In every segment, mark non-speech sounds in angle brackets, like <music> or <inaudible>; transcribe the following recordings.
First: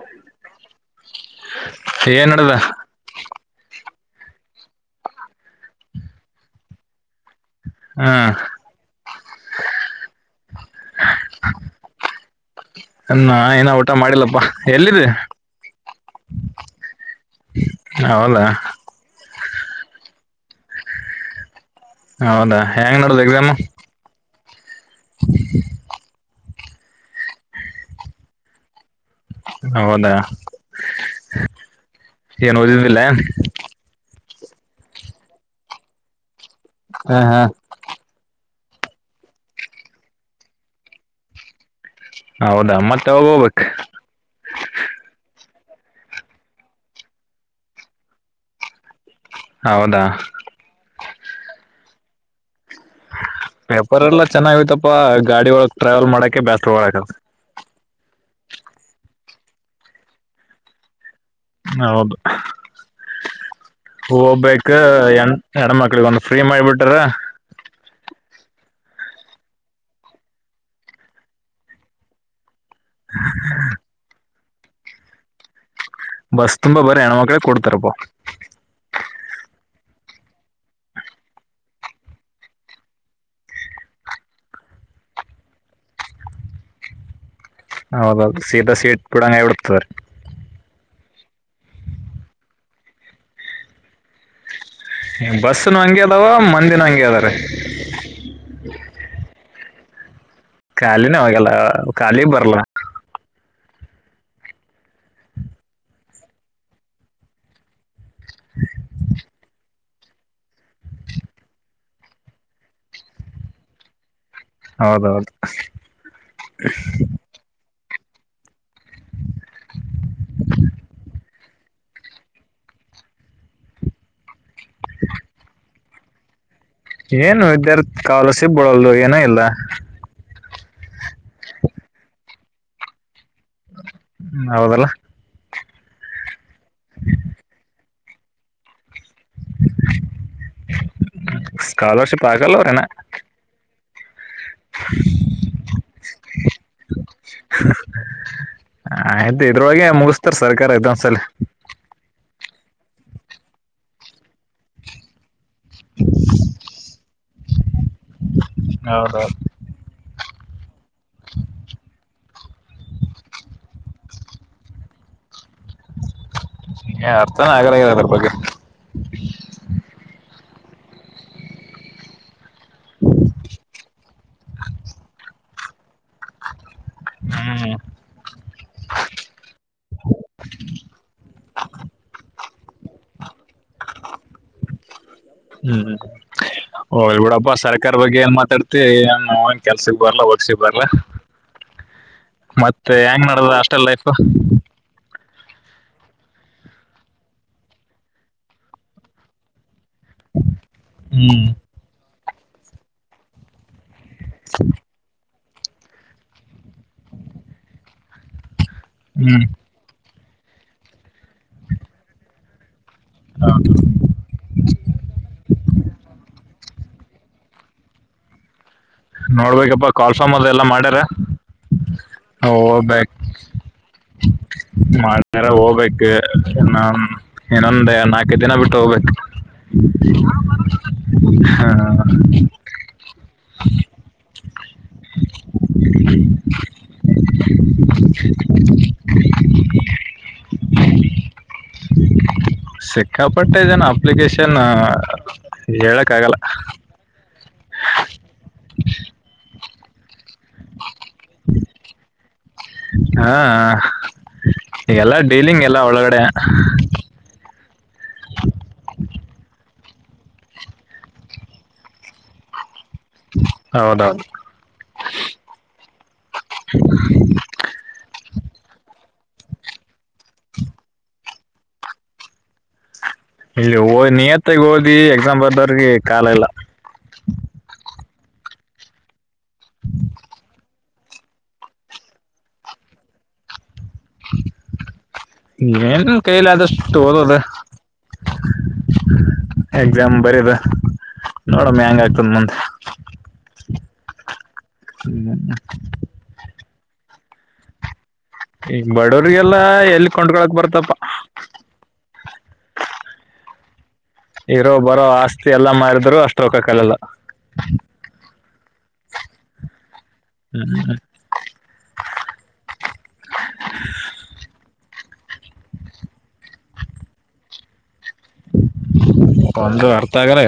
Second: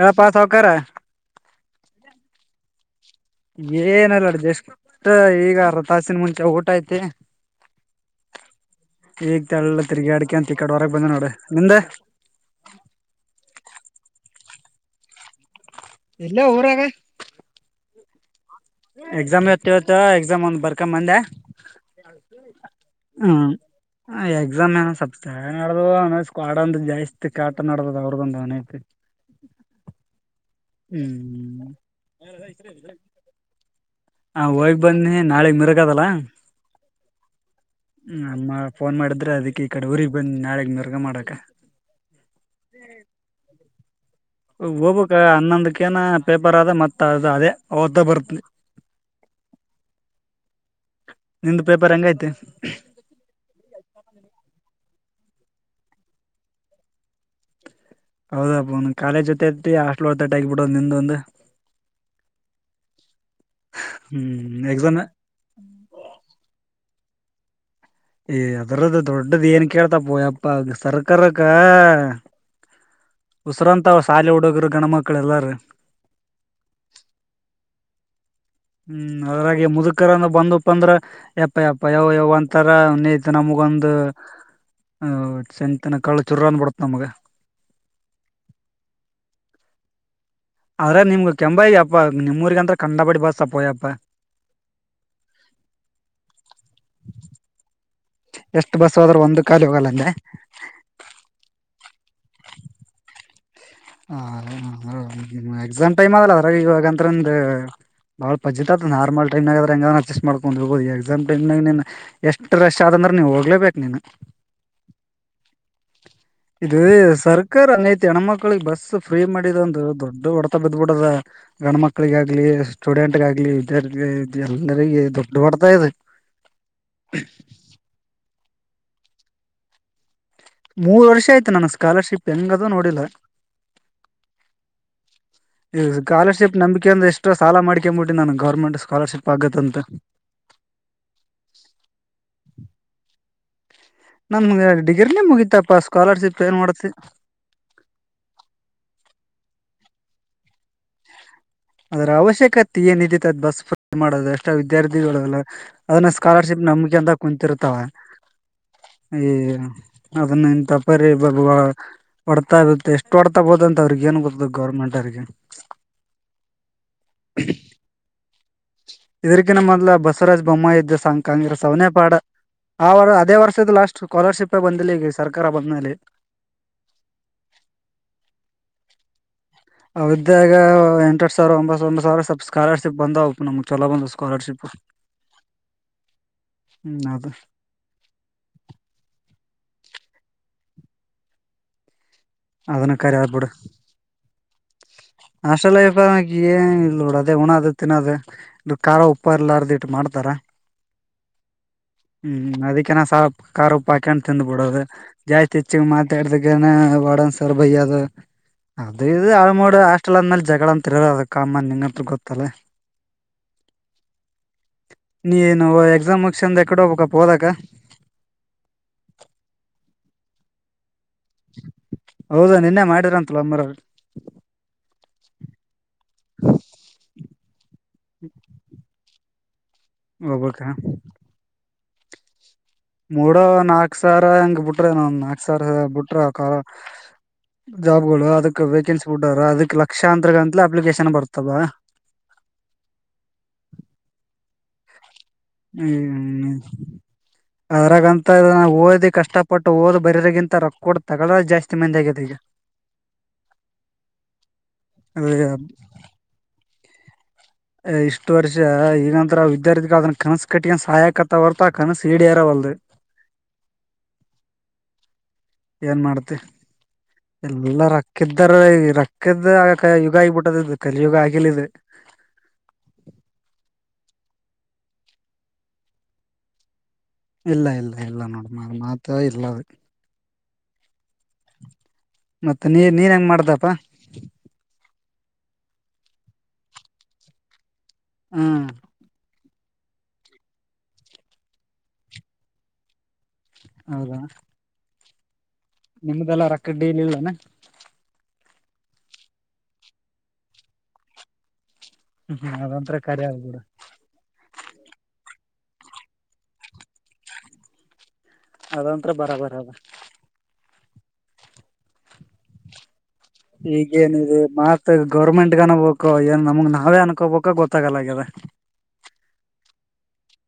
ಎಲ್ಲ ಪಾಸಾವ ಕ ಏನ್ ನಡದ ಏನಲ್ಲ ಅಡ್ದ ಎಷ್ಟ ಈಗ ಅರ ತಾಸಿನ ಮುಂಚೆ ಊಟ ಐ್ತಿ ಹಾ ಈಗ ತಳ್ಳ ತಿರ್ಗಿ ಅಡ್ಕ ಅಂತ ಕಡೆ ಹೊರಗೆ ಬಂದ ನೋಡು ನಿಮ್ದೆ ಎಲ್ಲಿದ್ದ ಎಲ್ಲೇ ಊರಾಗ ಹಲ್ಲಾ ಟ್ತ್ ಎಕ್ಸಾಮ್ ಒಂದ್ ಬರ್ಕೊಂಬಂದೆ ಹೌದಾ ಹೆಂಗ್ ನಡ್ದ ಹ್ಮ ಎಕ್ಸಾಮ್ ಹಾಗ ಜಮ್ಮೇ ಸ ನಡ ಕಾಡಂದು ಜಾಸ್ತಿ ಕಾಟ ನಡದ್ ಅವ್ರದೊಂದ ಹೌದಾ ಹ್ಮ್ ಏನ್ ಓದಿದಿಲ್ಲ ಹ ಹೋಗ್ ಬಂದ್ನಿ ನಾಳೆ ಮಿರಕದಲ್ಲ ಹಾ ಹಾ ಆಮ್ಮ ಫೋನ್ ಮಾಡಿದ್ರೆ ಅದಕ್ಕೆ ಈ ಕಡೆ ಊಗ್ ಬಂದ ನಾಳಗ್ ಮರ್ಗ ಮಾಡಕ ಹೌದಾ ಮತ್ತೆ ಅವಾಗ ಹೋಗ್ಬೇಕ ಹೋಗಬಕ್ ಹನ್ನೊಂದಕೇನಾ ಪೇಪರ್ ಅದ ಮತ್ತ ಅದು ಅದೇ ಅವತ್ತ ಬರ್ತತಿ ಹೌದಾ ಬರಂಗ ಐತೆ ವ್ಯಾಪಾರ ಎಲ್ಲ ಚೆನ್ನಾಗಾಗಿತ ಗಾಡಿ ಒಳ ಟ್ರಾವೆಲ್ ಮಾಡೋಕೆ ಬ್ಯಾಸ್ ಒಳಕ ಹೌದಾಪ್ಪನ್ ಕಾಲಜ ಜೊತೆತಿ ಆಸ್ಟ್ಲ್ ಹೊತ ಆಗ್ಬ ಬಿಡೋ್ ನಿಂದ್ ಒಂದು ಹೌದು ಹ್ಮ್ ಹೋಗ್ಬೇಕ ಎಕ್ಸಾಮ್ ಹೆಣ ಹೆಣ್ಮಕ್ಳಿಗ ಒಂದು ಫ್ರೀ ಮಾಡಿಬಿಟ್ರ ಏ್ ಅದ್ರದ್ದು ದೊಡ್ಡದ ಏನ್ ಕೇಳ್ತಾಪ್ಪಯ್ಯಪ್ಪ ಸರ್ಕಾರಕ್ಕ ಉಸಿರಾಂತ ಶಾಲೆ ಹುಡುಗರು ಗಂಡ ಮಕ್ಕಳ ಎಲ್ಲಾರ ಬಸ್ ತುಂಬಾ ಬರ ಹೆಣ ಮಕ್ಳೇ ಕೊಡ್ತಾರಪ್ಪ ಹ್ಮ್ ಅದ್ರಾಗಿ ಮುದುಕರಂದ ಬಂದಪ್ಪ ಅಂದ್ರ ಯಪ್ಪ ಯಪ್ಪ ಯವಯ ಒಂತರ ನ್ತು ನಮಗೊಂದು ಹ ಸಂತನ ಕಳು ಚುರ ಅಂದ ಬಿಿಡತ್ ನಮ್ಗ ಹೌದ ಸೀತಾ ಸೀಟ್ ಬಿಡಂಗ ಬಿಡ್ತವ್ರ ಅರ ನಿಮ್ಗ್ ಕೆಂಬೈಗ್ಯಪ್ಪಾ ನಿಮ್ಮ ಊರು ಅಂತತ್ರ ಕಂಡ ಪಡಿ ಬಸ್ಸಪ್ಪಯ್ಯಪ್ಪಾ ಬಸ್ನ ಹಂಗಗೆ ಅದಾವ ಮಂದಿನ ಹಂಗಗೆ ಅದಾರೆ ಕಲ ಕಲ್ಲಂದೆ ಖಾಲಿ ಬರ್ಲ ಹ ಎಕ್ಸಾಮ್ ಟೈಮ್ ಅದಲ್ಲ ಅದ್ರ ಇವಾಗಂತ್ರ ಒಂದ ಭಾಳ ಪಜಿತದ ನಾರ್ಮಲ್ ಟೈಮ್ಗದ್ರಂಗ ಸ್ ಮಾಡುಕೊಂಡು ಇರ್ಬೋದು ಈ ಎಕ್ಸಾಮಂ ಟೈಮಾಗ ನೀ ಎಷ್ಟು ರಶ್ ಆದ ಅಂದರೆ ನೀವು ಹೋಗುಲೆಬೇಕು ನೀನು. ಹೌದೌದು <inaudible> ಇದು ಸರ್ಕಾರ ಅನತ. ತೆಣುಮಕ. ಮಕ್ಕಳಿಗೆ ಬಸ್ ಫ್ರೀ ಮಾಡಿದ ಒಂದು ದೊಡ್ಡ ಹೊಡೆತ ಬಿದ್ದು ಬಿಟ್ಟಿದೆ ಗಣ ಮಕ್ಕಳಿಗಾಗಿ ಸ್ಟೂಡೆಂಟ್ಗ ಆಗಲಿ ವಿದ್ಯಾರ್ಥಿಗಳಾಗಲಿ. ಎಲ್ಲರಿಗ ದೊಡ್ಡು ಹೊಡೆತಾ ಇದೆ ಏನು ವಿದ್ಯಾರ್ಥಿ ಕಾಲು ಸಿಗಿಬಿಳುವುದು. ಇನ್ನು ಇಲ್ಲ. ಮೂರು ವರ್ಷ ಆಯ್ತು ನನ್ನ ಸ್ಕಾಲರ್ಶಿಪ್ ಹೆಂಗದು ನೋಡಿಲ್ಲ. ಹ್ಮ ಹೌದಲ್ಲ. ಹ್ಮ ಸ್ಕಾಲರ್ಶಿಪ್. ನಂಬಿಕೆ ಮೇಲೆ ಎಷ್ಟು ಸಾಲ ಮಾಡ. ಹಾಕಿ ಮುಟ್ಟನು ಗಾರ್ಮೆಂಟ್. ಸ್ಕಾಲರ್ಷಿಪ್ ಆಗಲ್ಲ ಅವರನ. ನಮಗೆ ಡಿಗ್ರಿನೆ ಮುಗತಪ್ಪಾ ಸ್ಕಾಲರ್ಶಿಪ್ ಏನ್ ಮಾಡತಿ. ಆಯಿತು ಇದೊರಳಗೆ ಮುಗಿಸುತ್ತಾರೆ ಸರ್ಕಾರ ಇದದೊಂದು ಸಲ ಅದರ ಅವಶ್ಯಕತೆ ಏನು ಇದ್ದೀತು ಬಸ್ ಬುಕ್ ಮಾಡುದು ಎಷ್ಟ ವಿದ್ಯಾರ್ಥಿಗಳೆಲ್ಲ. ಅದನ್ನ ಸ್ಕಾಲರ್ಶಿಪ್ ನಂಬಿಕೆ ಅಂತ ಕುಂತಿರುತಾವ ಈ ಹೌದೌದು ಅದನ್ನ ಇಂತಪರಿ ಬಬುವ. ಹೊಡೆತಾ ಇತ್ತೆ ಎಷ್ಟು ಹೊಡುತಾ ಬೀಳುತ್ತದ ಅಂತ ಅವರಿಗೆ ಏನ್ ಗೊತ್ತ ಗೌರ್ಮೆಂಟ್ ಅವರಿಗೆ. <inaudible> ಏ ಅರ್ಥನ ಆಗಲ್ಲ ಏನು ಅದರ ಬಗ್ಗೆ. ಇದರಿಕಿನ ಮೊದಲು ಬಸರ. <unintelligible> ಬೊಮ್ಮಾಯಿ ಯುದ್ದ್ಧ ಸಂಕ ಕಾಂಗ್ರೆಸ್ ಅವನೇ ಪಾಡ. ಆ ಅದೇ ವರ್ಷದ ಲಾಸ್ಟ್ ಸ್ಕಾಲರ್ಶಿಪ್ ಬಂದಿಲ್ಲ ಈಗ ಸರ್. ಕರಾ ಬನ್ನಾಲಿ. <inaudible> ಉಮ್. ಅವಿದ್ದಾಗ ಎಂಟುವರೆ ಸಾವಿರ ಒಂಬತ್ತು ಒಂದು ಸಾವಿರ ಸಪ. ಸ್ಕಾಲರ್ಶಿಪ್ ಬಂದವಪ್ಪ ನಮಗೆ. <inaudible> ಹ್ಮ್ ಹ್ಮ್ ಅದು ಹೋಗಲಿಬಿಡಪ್ಪ ಸರ್ಕಾರ ಬಗ್ಗೆ ಏನ್ ಮಾತಾಡುತ್ತಿ. ಕೆಲಸಕ್ಕೆ ಬರೋಲ್ಲ ವರುಷಕ್ ಬರೋಲ್ಲ. ಅದನ್ನ ಮತ್ತೆ ಕರಿ ಹೆಂಗ್ ಆಗ್ಬಿಡು ಮಾಡಡದ ಹಾಸ್ಟೆಲ್ ಲೈಫ್. ಹಾಸ್ಟೆಲ್ ಲೈಫ ಏನ್ ಇಲ್ ನೋ ಅದೇ ಉಣ್ಣೋದು ತಿನ್ನೋದ ಖಾರ ಉಪ್ಪ ಇರುಲಾರದು. ಮಾಡುತ್ತಾರ. ಹ್ಮ್ ಹ್ಮ್ ಅದಕ್ಕೆನ ಸಾಬ್ ಕಾರು. ಪಾಕಂಡ್ ತಿಂದು ಬಿಡೋದು. ಜಾಸ್ತಿ ಹೆಚ್ಚಗೆ ಮಾತಾಡ್ದಾಗನ ವಾಡನ್ ಸರ್ ಬಯ್ಯದರು. ಹ್ಮ್ ಆಳಮೋಡ ಆ ಮಕ್ಳ್ ಅಂದ ಮೇಲೆ ಜಗಳ ಅಂತ ಇರೋ ಅದ ಕಮ್ಮ ನಿಂಗಂತತ್ರ ಗೊತ್ತಲ್ಲ ಹೌದು ನೀಏನುವು ಎಕ್ಸಾಮ್ ಮುಕ್ಷಂದ ಎಕಡೋ ಒ ಪೋದಕ ನೋಡ್ಬೇಕಪ್ಪಾ ಕಾಲ್ಫಾರಾಮ್ ಅದ ಎಲ್ಲ ಮಾಡ್ಯಾರ ನಾ ಹೌದಾ ನಿನ್ನೆ ಹೋಗ್ಬೇಕ್ ಮಾಡಿರಂತಲ ಮರ ಮಾದೆರಾ ಹೋಗ್ಬೇಕು ನನ್ ಇನ್ನೊಂದೇ ನಾಲ್ಕು ದಿನ ಬಿಟ್ಟು ಹೋಗ್ಬೇಕು ಹೋಗ್ಬೇಕಾ ಹ <inaudible> ಮೂಡೋ ನಾಕು ಅಕ್ಸಾರ ಹೆಂಗ ಬಿಟ್ರ ಏನ ಅಕ್ಸಾರ್ ಬಿಟ್ರ ಜಾಬ್ ಗಳು ಅದಕ್ ವೇಕೆನ್ಸಿ ಬಿಟ್ಟಾರ ಅದಕ್ ಲಕ್ಷಾಂತರಂತಲ ಅಪ್ಲಿಕೇಶನ್ ಬರ್ತವೆ ಹ ಹ್ಮ್ ಹ್ಮ್ ಅದ್ರಾಗಂತ ಇದ ಓದಿ ಕಷ್ಟಪಟ್ಟು ಓದ್ ಬರ್ಯಗಿಂತ ಹಾ ಹಾ ಎಲ್ಲ ಡೀಲಿಂಗ್ ಎಲ್ಲ ಒಳಗಡೆ <inaudible> ಇಷ್ಟು ವರ್ಷ ಇಗಂತ್ರ ವಿದ್ಯಾರ್ಥಿ ಈಗ ಕನಸು ಕಟ್ಕಡ್ ಸಾಯ ಕತ್ತ ವರ್ತಾ ಕನಸು ಈಡೇರವಲ್ದು ಹೌದೌದು ಏನ್ ಮಾಡ್ತಿ ಎಲ್ಲ ರೊಕ್ಕಿದ್ದಾರ ರಕ್ಕ ಕದ ಆಗ ಯುಗ ಆಗ್ಿಬಿಟ್ಟದ ಕಲ್ಲಿ ಯುಗ ಆಗಿಿಲ್ಲಿದು ಇಲ್ಲಿ ಓದ್ ನಿಯತ್ತಗ್ ಓದಿ ಎಕ್ಸಾಮ್ ಬರ್ದವ್ರಿಗೆ ಕಾಲ ಇಲ್ಲ ಇಲ್ಲ ಇಲ್ಲ ಇಲ್ಲ ನಂಗ್ ನಂಗ್ ಮಾತ್ರ ಇದೆ <inaudible> ಮತ್ತೆ ನೀ ನೀನ್ ಹೆಂಗ ಮಾಡ್ದಪ್ಪಾ <inaudible> ಏನ್ ನನ್ ಕೈಲಿ ಆದಷ್ಟು ಓದದು ಹ್ಮ್ ಎಕ್ಸಾಮ್ ಬರಿಬೇಕ್ ನೋಡಮ್ಮ ಹೆಂಗ ಆಗ್ತದ ಮುಂದೆ ಹೌದಾ <unintelligible> ನಿಮ್ದಲ್ಲ ರಕ್ಕಡ್ಡಿಲಿ ಇಲ್ಾನ ಈ ಬಡವಿಗೆಲ್ಲ ಎಲ್ಲಿ ಕೊಂಡಕೊಳಕ್ ಬರ್ತಪ ಹ್ಮ ಹ್ಮ ಅದೊಂತತ್ರ <unintelligible> ಬುಡು ಇರೋ ಬರೋ ಆಸ್ತಿ ಎಲ್ಲಾ ಮಾರಿದ್ರರು ಅಷ್ಟ ರೊಕ್ಕ ಕಲಿಯಲ್ಲ ಅದಂತ್ರ ಬರ ಬರ ಅದ ಹ ಗೌರ್ಮೆಂಟ್ ಅನ್ಬಬೇಕೋ ಏನ್ ನಮಗ್ ನಾವೇ ಅನ್ಕೋಬೇಕೋ ಗೊತ್ತಾಗಲ್ಲ ಒಂದು ತಗರ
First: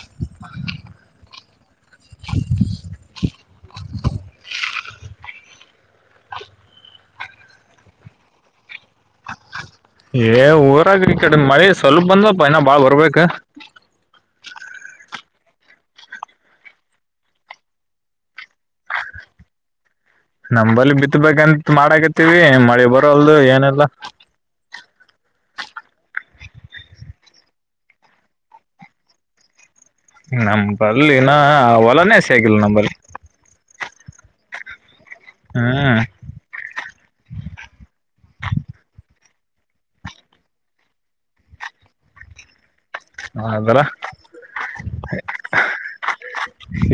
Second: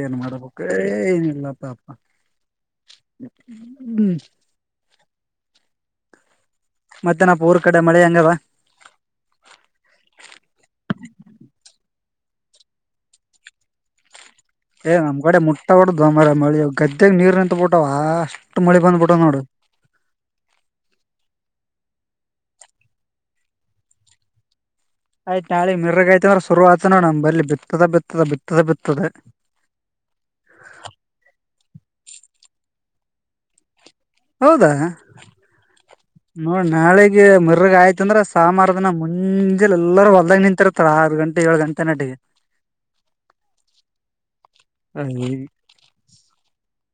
ಏನ್ ಮಾಡಬೇಕಕ್ ಏನಿಲ್ಲಪ್ಪಾಪ ಹ್ಮ್ ಮತ್ತೆ ನಾ ಪ ಪೂರ್ ಕಡೆ ಮಳೆ ಹೆಂಗಾದ ಏ ಊರಾಗ ಈ ಕಡೆ ಮಳೆ ಸ್ವಲ್ಪ ಬಂದಪ್ಪ ಇನ ಬಾಳ್ ಬರ್ಬೇಕ ಏ್ ನಮ್ಗಡೆ ಮುಟ್ಟ ಹೊಡ್ದು ಅರ ಮಳಿ ಗದ್ದೆಗ್ ನೀರ್ ನಿತ್ ಬಿಿಟ್ಟ ಅಷ್ಟು ಮಳಿ ಬಂದ್ಬಿಟ್ಟಾವ್ ನೋಡು ನಮಂಬಲ್ಲಿ ಬಿತ್ತಬೇಕಂತ ಮಾಡಾಕತ್ತವಿ ಮಳೆ ಬರೋ ಅಲ್ದು ಏನೆಲ್ಲ ಆಯ್ತು ನಾಳಗ್ ಮಿರ್ಗಾಯ್ತ ಅಂದ್ರ ಶುರು ಆತ ನೋಡ ನಮ ಬರಲಿ ಬಿತ್ತದ ಬಿತ್ತದ ಬಿತ್ತದ ಬಿತ್ತದೆ ನಮಂಬಲ್ಲಿಿನ ಹೊಲನೆ ಹಸಿಯಾಗಿಲ್ಲ ನಂಬಲಿ ಹೌದಾ ಹ್ಮ್ ನೋಡಿ ನಾಳೆ ಗೆ ಮರಗ ಆಯ್ತಂದ್ರ ಸಾಮಾರ ದನ ಮುಂಜೆಲಿ ಎಲ್ಲಾರ ಹೊಲ್ದಾಗ ನಿಂತಿರತಾರ ಆರ್ ಗಂಟೆ ಏಳ ಗಂಟೆ ನಟಿಗೆ ಅದರ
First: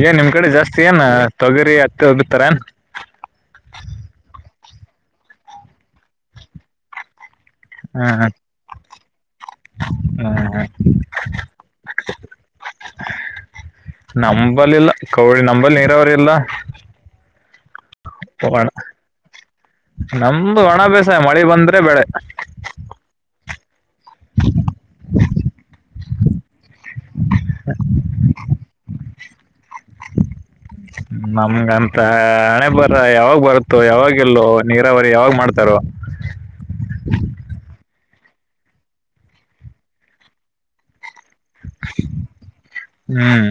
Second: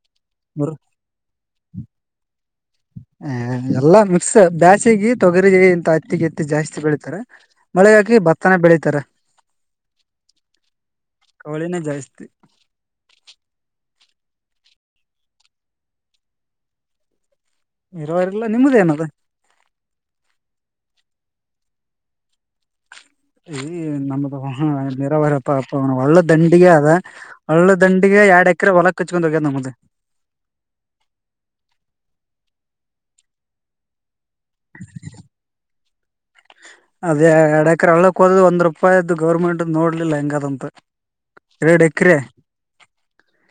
ಏನ್ ನಿಮ್ ಕಡೆ ಜಾಸ್ತಿ ಏನ್ ತೊಗರಿ ಅತ್ತೆ ಹೋಗತಾರ ಏನ್ ಹೆಚ್ಚಿಗ್ಗಿ ತೊಗರಿ ಇಂತ ಅ ಹತ್ತಿ ಗಿತ್ತಿ ಜಾಸ್ತಿ ಬೆಳೀಿತಾರ ಮಳೆಗ ಹಾಕಿ ಭತ್ತನ ಬೆಳಿತಾರೆ ಹ ಕವಳಿನ ಜಾಸ್ತಿ ನಂಬಲ್ಲಿಲ್ಲ ಕೌಳಿ ನಂಬಲ್ಲಿ ನೀರಾವರಿ ಇಲ್ಲ ನೀರಾವರಿಲ್ಲ ನಿಮ್ದ ಏನದ ನಮ್ದು ಒಣಭ್ಯಾಸ ಮಾಡ ಮಳೆ ಬಂದ್ರೆ ಬೆಳೆ ಹ್ಮ್ ಈ ನಮ್ದು ನಿರಾವರಪ್ಪ ಅಪ್ಪ ಒಳ್ಳ ದಂಡಿಗೆ ಅದ ಒಳ್ಳ ದಂಡಿಗೆ ಎರಡ್ ಎಕರೆ ಹೊಲ ಹಚ್ಕೊಂಡ್ ಹೋಗ್ಯದ ನಮ್ದ ನಮ್ಗಂತ ಹಣೆ ಬರ ಯಾವಾಗ ಬರುತ್ತೋ ಯಾವಾಗ ಇಲ್ಲೋ ನೀರಾವರಿ ಯಾವಾಗ್ ಮಾಡ್ತಾರ ಹ ಅದೇ ಎರಡ್ ಎಕರೆ ಹೊಲಕ್ಕ ಹೋದ ಒಂದ್ ರೂಪಾಯಿ್ದು ಗೌರ್ಮೆಂಟ್ ನೋಡ್ಲಿಲ್ಲ ಹೆಂಗದಂತ ಎರಡ್ ಎಕರೆ ಹ್ಮ್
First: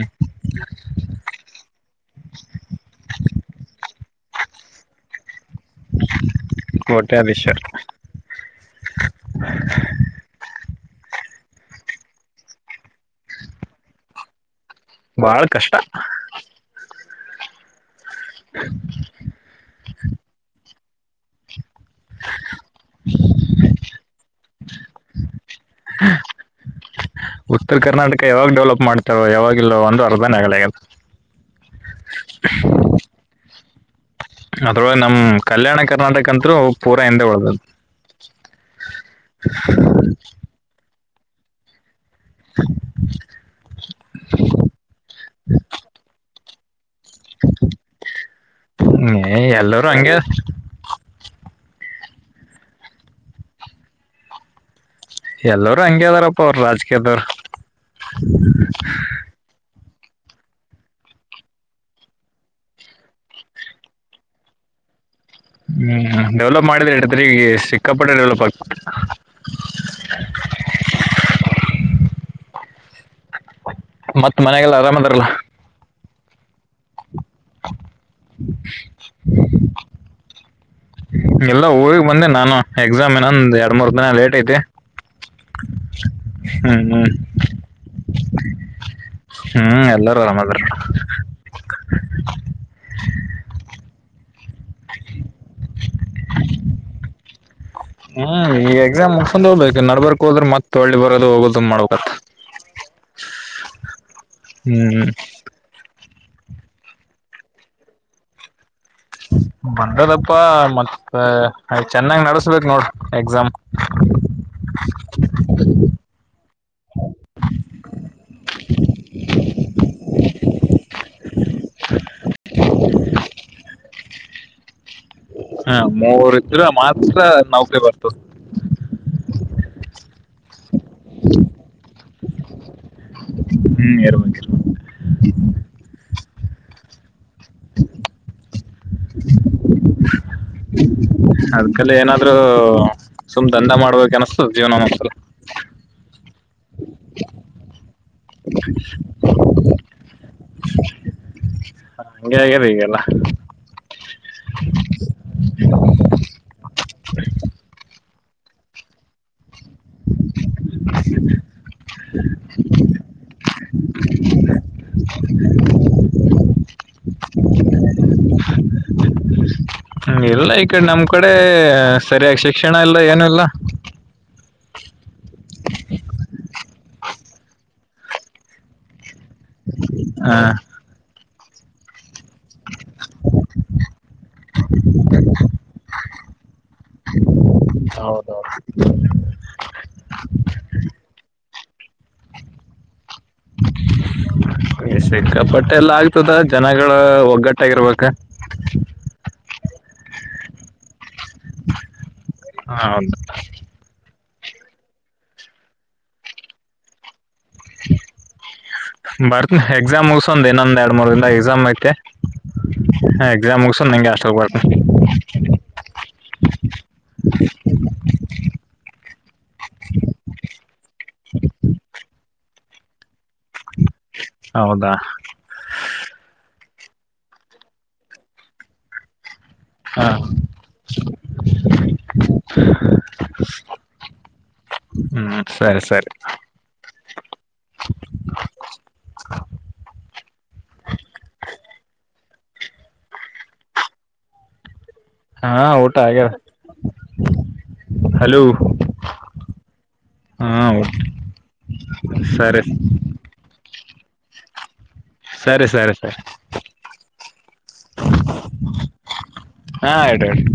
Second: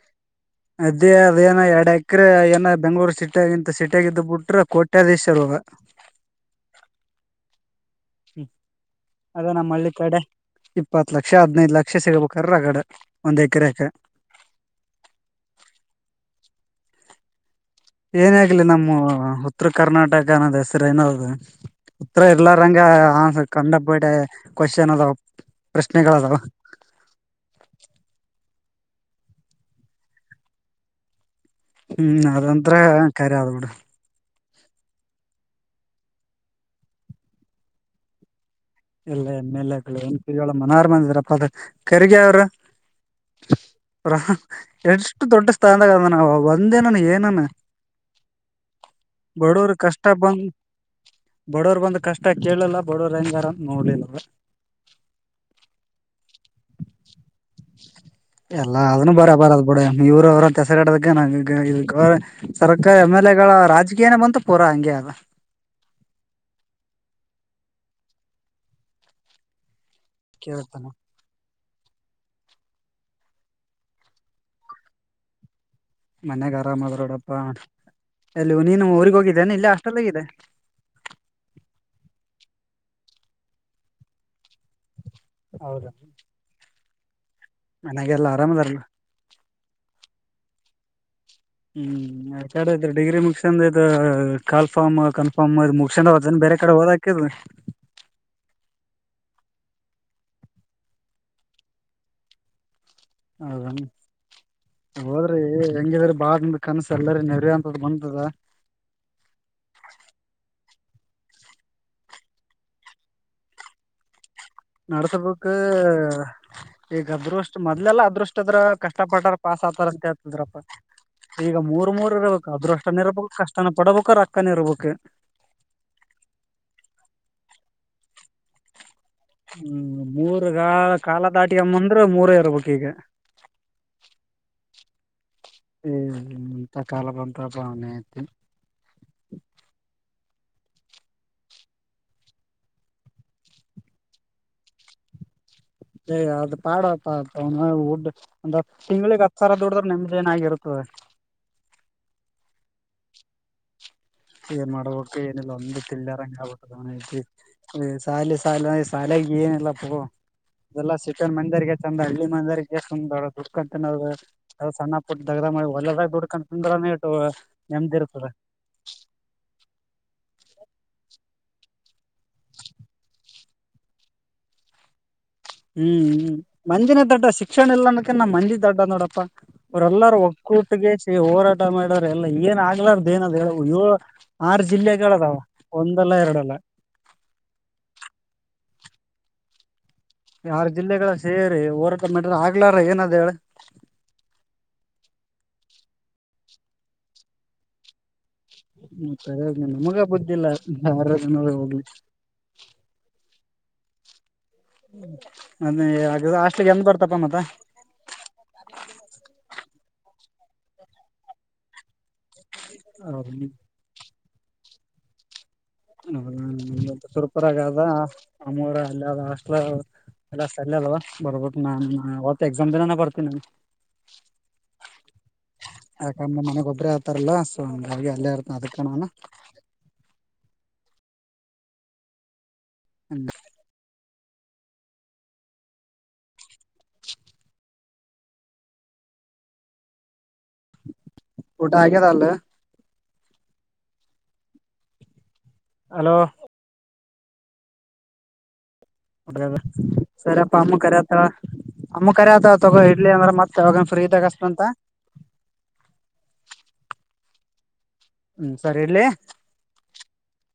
ಅದೇ ಅದೇನ ಎರಡ್ ಎಕರೆ ಏನ ಬೆಂಗಳೂರು ಸಿಟಿಗಂತ ಸಿಟಿಯಾಗಿದ್ದ ಬಿಟ್ರೆ ಕೋಟ್ಯ ದೇಶರ್ಾಗ ಕೋಟ್ಯಾಧೀಶ ಹ್ಮ್ ಅದ ನಮ್ಮ ಹಳ್ಳಿ ಕಡೆ ಇಪ್ಪತ್ ಲಕ್ಷ ಹದ್ನೈದ್ ಲಕ್ಷ ಸಿಗಬೇಕಾರ ರಗಡ ಒಂದ್ ಎಕರೆಕ ಬಾಳ್ ಕಷ್ಟ ಏನ ಆಗ್ಲಿ ನಮ್ಮ ಉತ್ತರ ಕರ್ನಾಟಕ ಅನ್ನೋದೆಸ ಸರನಾದ ಉತ್ತರ ಇರ್ಲಾರಂಗ ಕಂಡ ಬೇಡ ಕ್ವಶನ್ ಅದಾವ ಪ್ರಶ್ನೆಗಳ ಅದಾವ ಮಾಡ್ತಾರ ಯಾವಾಗಿಲ್ಲೋ ಒಂದು ಅರ್ಥನೇ ಆಗ್ಯದ ಹ್ಮ್ ಅದಂತತ್ರ ಕರಿ ಆದ್ ಬಿಡು ಅದ್ರೊಳ ನಮ್ ಕಲ್ಯಾಣ ಕರ್ನಾಟಕ ಅಂತರು ಪೂರ ಹಿಂದು ಒಳ್ಳದದು ಎಲ್ಲ ಎಮ್ಮೆಲೆಳ ಮನೋರ ಬಂದರ ಕದ ರ್ಗೆ ಅವ್ರ ಎಷ್ಟು ದೊಡ್ಡ ಸ್ಥಾನದಾಗ ಅದ ನಾವವುಬ ಅಂದನ ಏನ ಬಡವರು ಎಲ್ಲರೂ ಕಷ್ಟ ಹಂಗೆ ಬಂದ ಬಡವರು ಬಂದ ಕಷ್ಟ ಕೇಳಲ್ಲ ಬಡವರಾರ ನೋಡಿಲ್ಲ ಎಲ್ಲರೂ ಹಂಗಗೆದಾರಪ್ಪ ಅವ್ರ ರಾಜಕೀಯದವರು ಡ ಇವ್ರರು ಅವ್ರ ಹೆಸಗಡದ ನ ಸರ್ಕಾರ ಎಮ್ ಎಲ್ ಎಗಳ ರಾಜಕೀಯನೇ ಬಂತು ಪೂರಾ ಹಂಗೆ ಅದ ಹ್ಮ್ ಡೆವಲಪ್ ಮಾಡಿದ್ರಿ ಇದ್ರೀ ಈಗ ಸಿಕ್ಕಾಪಟ್ಟೆ ಡೆವಲಪ್ ಆಗ್ತ ಕೇಳ್ತಾನ ಮತ್ತ್ ಮನೆಗೆಲ್ಲ ಆರಾಮದಾರಲ್ಲ ಮನ್ಯಗೆ ಆರಾಮ್ ಆದದ್ರೊಡ ಹಾ ಎಲ್ಲಿ ನೀನು ಊರಿಗೆ ಹೋಗಿದ್ದೇನೆ ಇಲ್ಲ ಅಷ್ಟಲ್ಲಿದೆ ಎಲ್ಲ ಊರಿಗ್ ಬಂದೆ ನಾನು ಎಕ್ಸಾಮ್ ಏನೊಂದ್ ಎರಡ್ ಮೂರ್ ದಿನ ಲೇಟ್ ಐತಿ ಹೌದ ಹ್ಮ ಹೌ ಮನ್ಯಾಗೆಲ್ಲ ಆರಾಮದಾರಲ್ಲ ಹ್ಮ್ ಎಲ್ಲಾರು ಆರಾಮದಾರ ಹ್ಮ್ ಚಡ ಡಿಗ್ರಿ ಮುಗಸಂದ ಇ ಕಾಫಮ್ ಕನ್ಫರ್ಮ್ ಮುಕ್ಷೆ ಬೇ ಈ ಕಡೆ ಹೋದಾಕದ ಹ್ಮ್ ಈ ಎಕ್ಸಾಮ ಮುಗಿಸಿಕೊಂಡು ಹೋಗ್ಬೇಕು ನಡ್ಬರ್ಕ್ ಹೋದ್ರ ಮತ್ತತ್ ಒಳ್ಳೆ ಬರೋದು ಹೋಗದ ಮಾಡ್ಕತ್ ಹೌದ ಹೋದ್ರಿ ಹೆಂಗಿದ್ರ ಬಾ ಕನಸ ಎಲ್ಲರ ನೆಡೆ ಅಂತದ್ ಬಂದಂತದ ಬಂಗರಪ್ಪ ಮತ್ತೆ ಅಯ ಚೆನ್ನಾಗ್ ನಡೆಸ್ಬೇಕು ನೋಡ್ರಿ ಎಕ್ಸಾಮ್ ನಡ್ಸ್ಬೇಕಕ್ ಈಗ ಅದ್ರಷ್ಟ ಮೊದ್ಲೆಲ್ಲಾ ಅದ್ರಷ್ಟ ಅದ್ರ ಕಷ್ಟ ಪಟ್ಟಾರ ಪಾಸ್ ಆತಾರ ಅಂತ ಹೇಳ್ತದ್ರಪ್ಪ ಈಗ ಮೂರ್ ಮೂರ್ ಇರ್ಬೇಕು ಅದ್ರಷ್ಟನ ಇರ್ಬೇಕು ಕಷ್ಟನ ಪಡ್ಬೇಕ ರ ಅಕ್ಕನಿರ್ಬೇಕು ಹಾ ಮೂರುರ ಮಾತ್ರ ನೌಕರಿ ಬರ್ತದೆ ಹ್ಮ್ ಮೂರಾ ಇರಬೇಕು ಹ್ಮ್ ಎರರ ಹ ಹ್ಮ ಅಂತ ಕಾಲ ಬಂತ ಬಾವನ ತಿ ಅದ್ಕಲ್ಲಿ ಏನಾದ್ರು ಸುಮ್ ದಂದ ಮಾಡ್ಬೇಕ ಅನ್ಸ್ತದ ಜೀವನ ಒಂದ್ಸಲ ಯ ಅದ್ ಪಾಡಪ್ಪ ುಡ್ ಅಂದ ತಿಂಗ್ಳಿಗೆ ಹತ್ತು ಸರ ದುಡ್ದ್ರ ನಿಮ್ದ್ ಏನ ಆಾಗಿರುತ್ತೆ ಹ ಹ ಹಂಗಗೆ ಹಾಗ್ಯಾರ ಈಗೆಲ್ಲ ಏನ್ ಮಾಡ್ಬೇಕು ಏನಿಲ್ಲ ಒಂದು ತಿಳಿಯರಂಗ ಆಗ್ಬಬೇಕ ಮ ಸಾಲ ಸಾಲ ಸಾಲ ಗನ ಎಲ್ಲ ಹೋ ಇದೆಲ್ಲಾ ಸೀತನ್ ಮಂದರಿಗೆ ಚಂದ ಹಳ್ಳಿ ಮಂದಜರಿಗೆುೊಡ ಹಡ್ಕಂತನ ಅ ಸಣ್ಣ ಪುಟ್ಟ ದಗ ಮಾಡಿದ ತಂದ್ರಾನೇ ಇಟ್ಟು ನೆಮದಿ ಇರ್ತದೆ <inaudible> ಹ್ಮ ಎಲ್ಲ ಈ ಕಡೆ ನಮ್ ಕಡೆ ಸರಿಯಾಗಿ ಶಿಕ್ಷಣ ಇಲ್ಲ ಏನು ಇಲ್ಲ ಹ್ಮ್ ಹ್ಮ್ ಮಂಜಿನೇ ದೊಡ್ಡ ಶಿಕ್ಷಣ ಇಲ್ಲನಕ ನ್ ಮಂಜಿ ದೊಡ್ಡ ನೋಡಪ್ಪಾ ಅವರೆ ಎಲ್ಲಾರ ಒಕ್ಕೂಟಗೆ ರ ಮಾಡ ಎಲ್ಲ ಏನ್ ಆಗ್ಲಾರ್ದು ಏನದ ಹೇಳ ಏಳ ಆರ್ ಜಿಲ್ಲೆಗಳದಾವ ಒಂದಲ್ಲ ಎರಡಲ್ಲ <inaudible> ಯಾರ ಜಿಲ್ಲೆಗಳ ಸೇ <unintelligible> ಮಟ್ರ ಆಗ್ಲಾರ ಏನದ ಹೇಳ ಸಿಕ್ಕಾಪಟ್ಟೆ ಎಲ್ಲಾ ಆಗ್ತದ ಜನಗಳ ಒಗ್ಗಟ್ಟಗರ್ಬೇಕ ಮತ್ತ ಅದ ನಮಗ ಬುದ್ದಿಲ್ಲ ಯಾರ ಜನ ಹೋಗ್ಲಿ ಹೌದು ಅದ ಆಸ್ಲಿಿಗೆ ಎಂದ್ ಬರ್ತಪ್ಪ ಮತ್ತ ಬರ್ತ ಎಕ್ಸಾಮ್ ಮುಗಿಸಿಕೊಂಡ ಇನ್ನೊಂದ ಎರಡ್ ಮೂರ್ಿಂದ ಎಕ್ಸಾಮ್ ಐತೆ ಹ ಎಕ್ಸಾಮ್ ಮುಗಸನ್ ನಿಂಗೆ ಅಷ್ಟ <unintelligible> ಹೌ ಸುರ್ಪರಾಗದ ಅಮ್ಮೂರ ಅಲ್ಲದ ಅಷ್ಟಲ ಎಲ್ಲ ಅಲ್ಲ ಅಲ್ವ ಬರ್ಬಟ್ಟು ನಾನ್ ಎಕ್ಸಾಮ್ ದಿನನ ಬರ್ತ ಹೌದಾ ಯಕ ಮನೆ <inaudible> ಆತಾರಲ್ಲ ಸೊೆ ಅಲ್ಲೇ ಇರ್ತ ಅದ ಕ ಹಾ <inaudible> ಹ್ಮ್ ಸರಿ ಸರಿ ಊಟಾ ಆಗ್ಯಾದಲ್ ಹಾ ಊಟ ಹಲೋ ಹಾಗ್ಯಾರ ಹಲೋ ಹಡ್ಗದ ಹಾ ಸರಿಪ್ಪಾ ಅಮ್ಮ ಊಟ ಕರಿತ ಅಮ್ಮ ಕರಿ ಆತವ ಸರಿ ತಗೋ ಇಡ್ಲಿ ಅಂದ್ರ ಮತ್ತೆ ಯಾವಾಗ ಫ್ರೀದಗಷ್ಟ ಅಂತ ಸರಿ ಸರಿ ಸರಿ ಹ್ಮ ಸರಿ ಇಲ್ಲ ಹಾ ಇಡು ಇಡು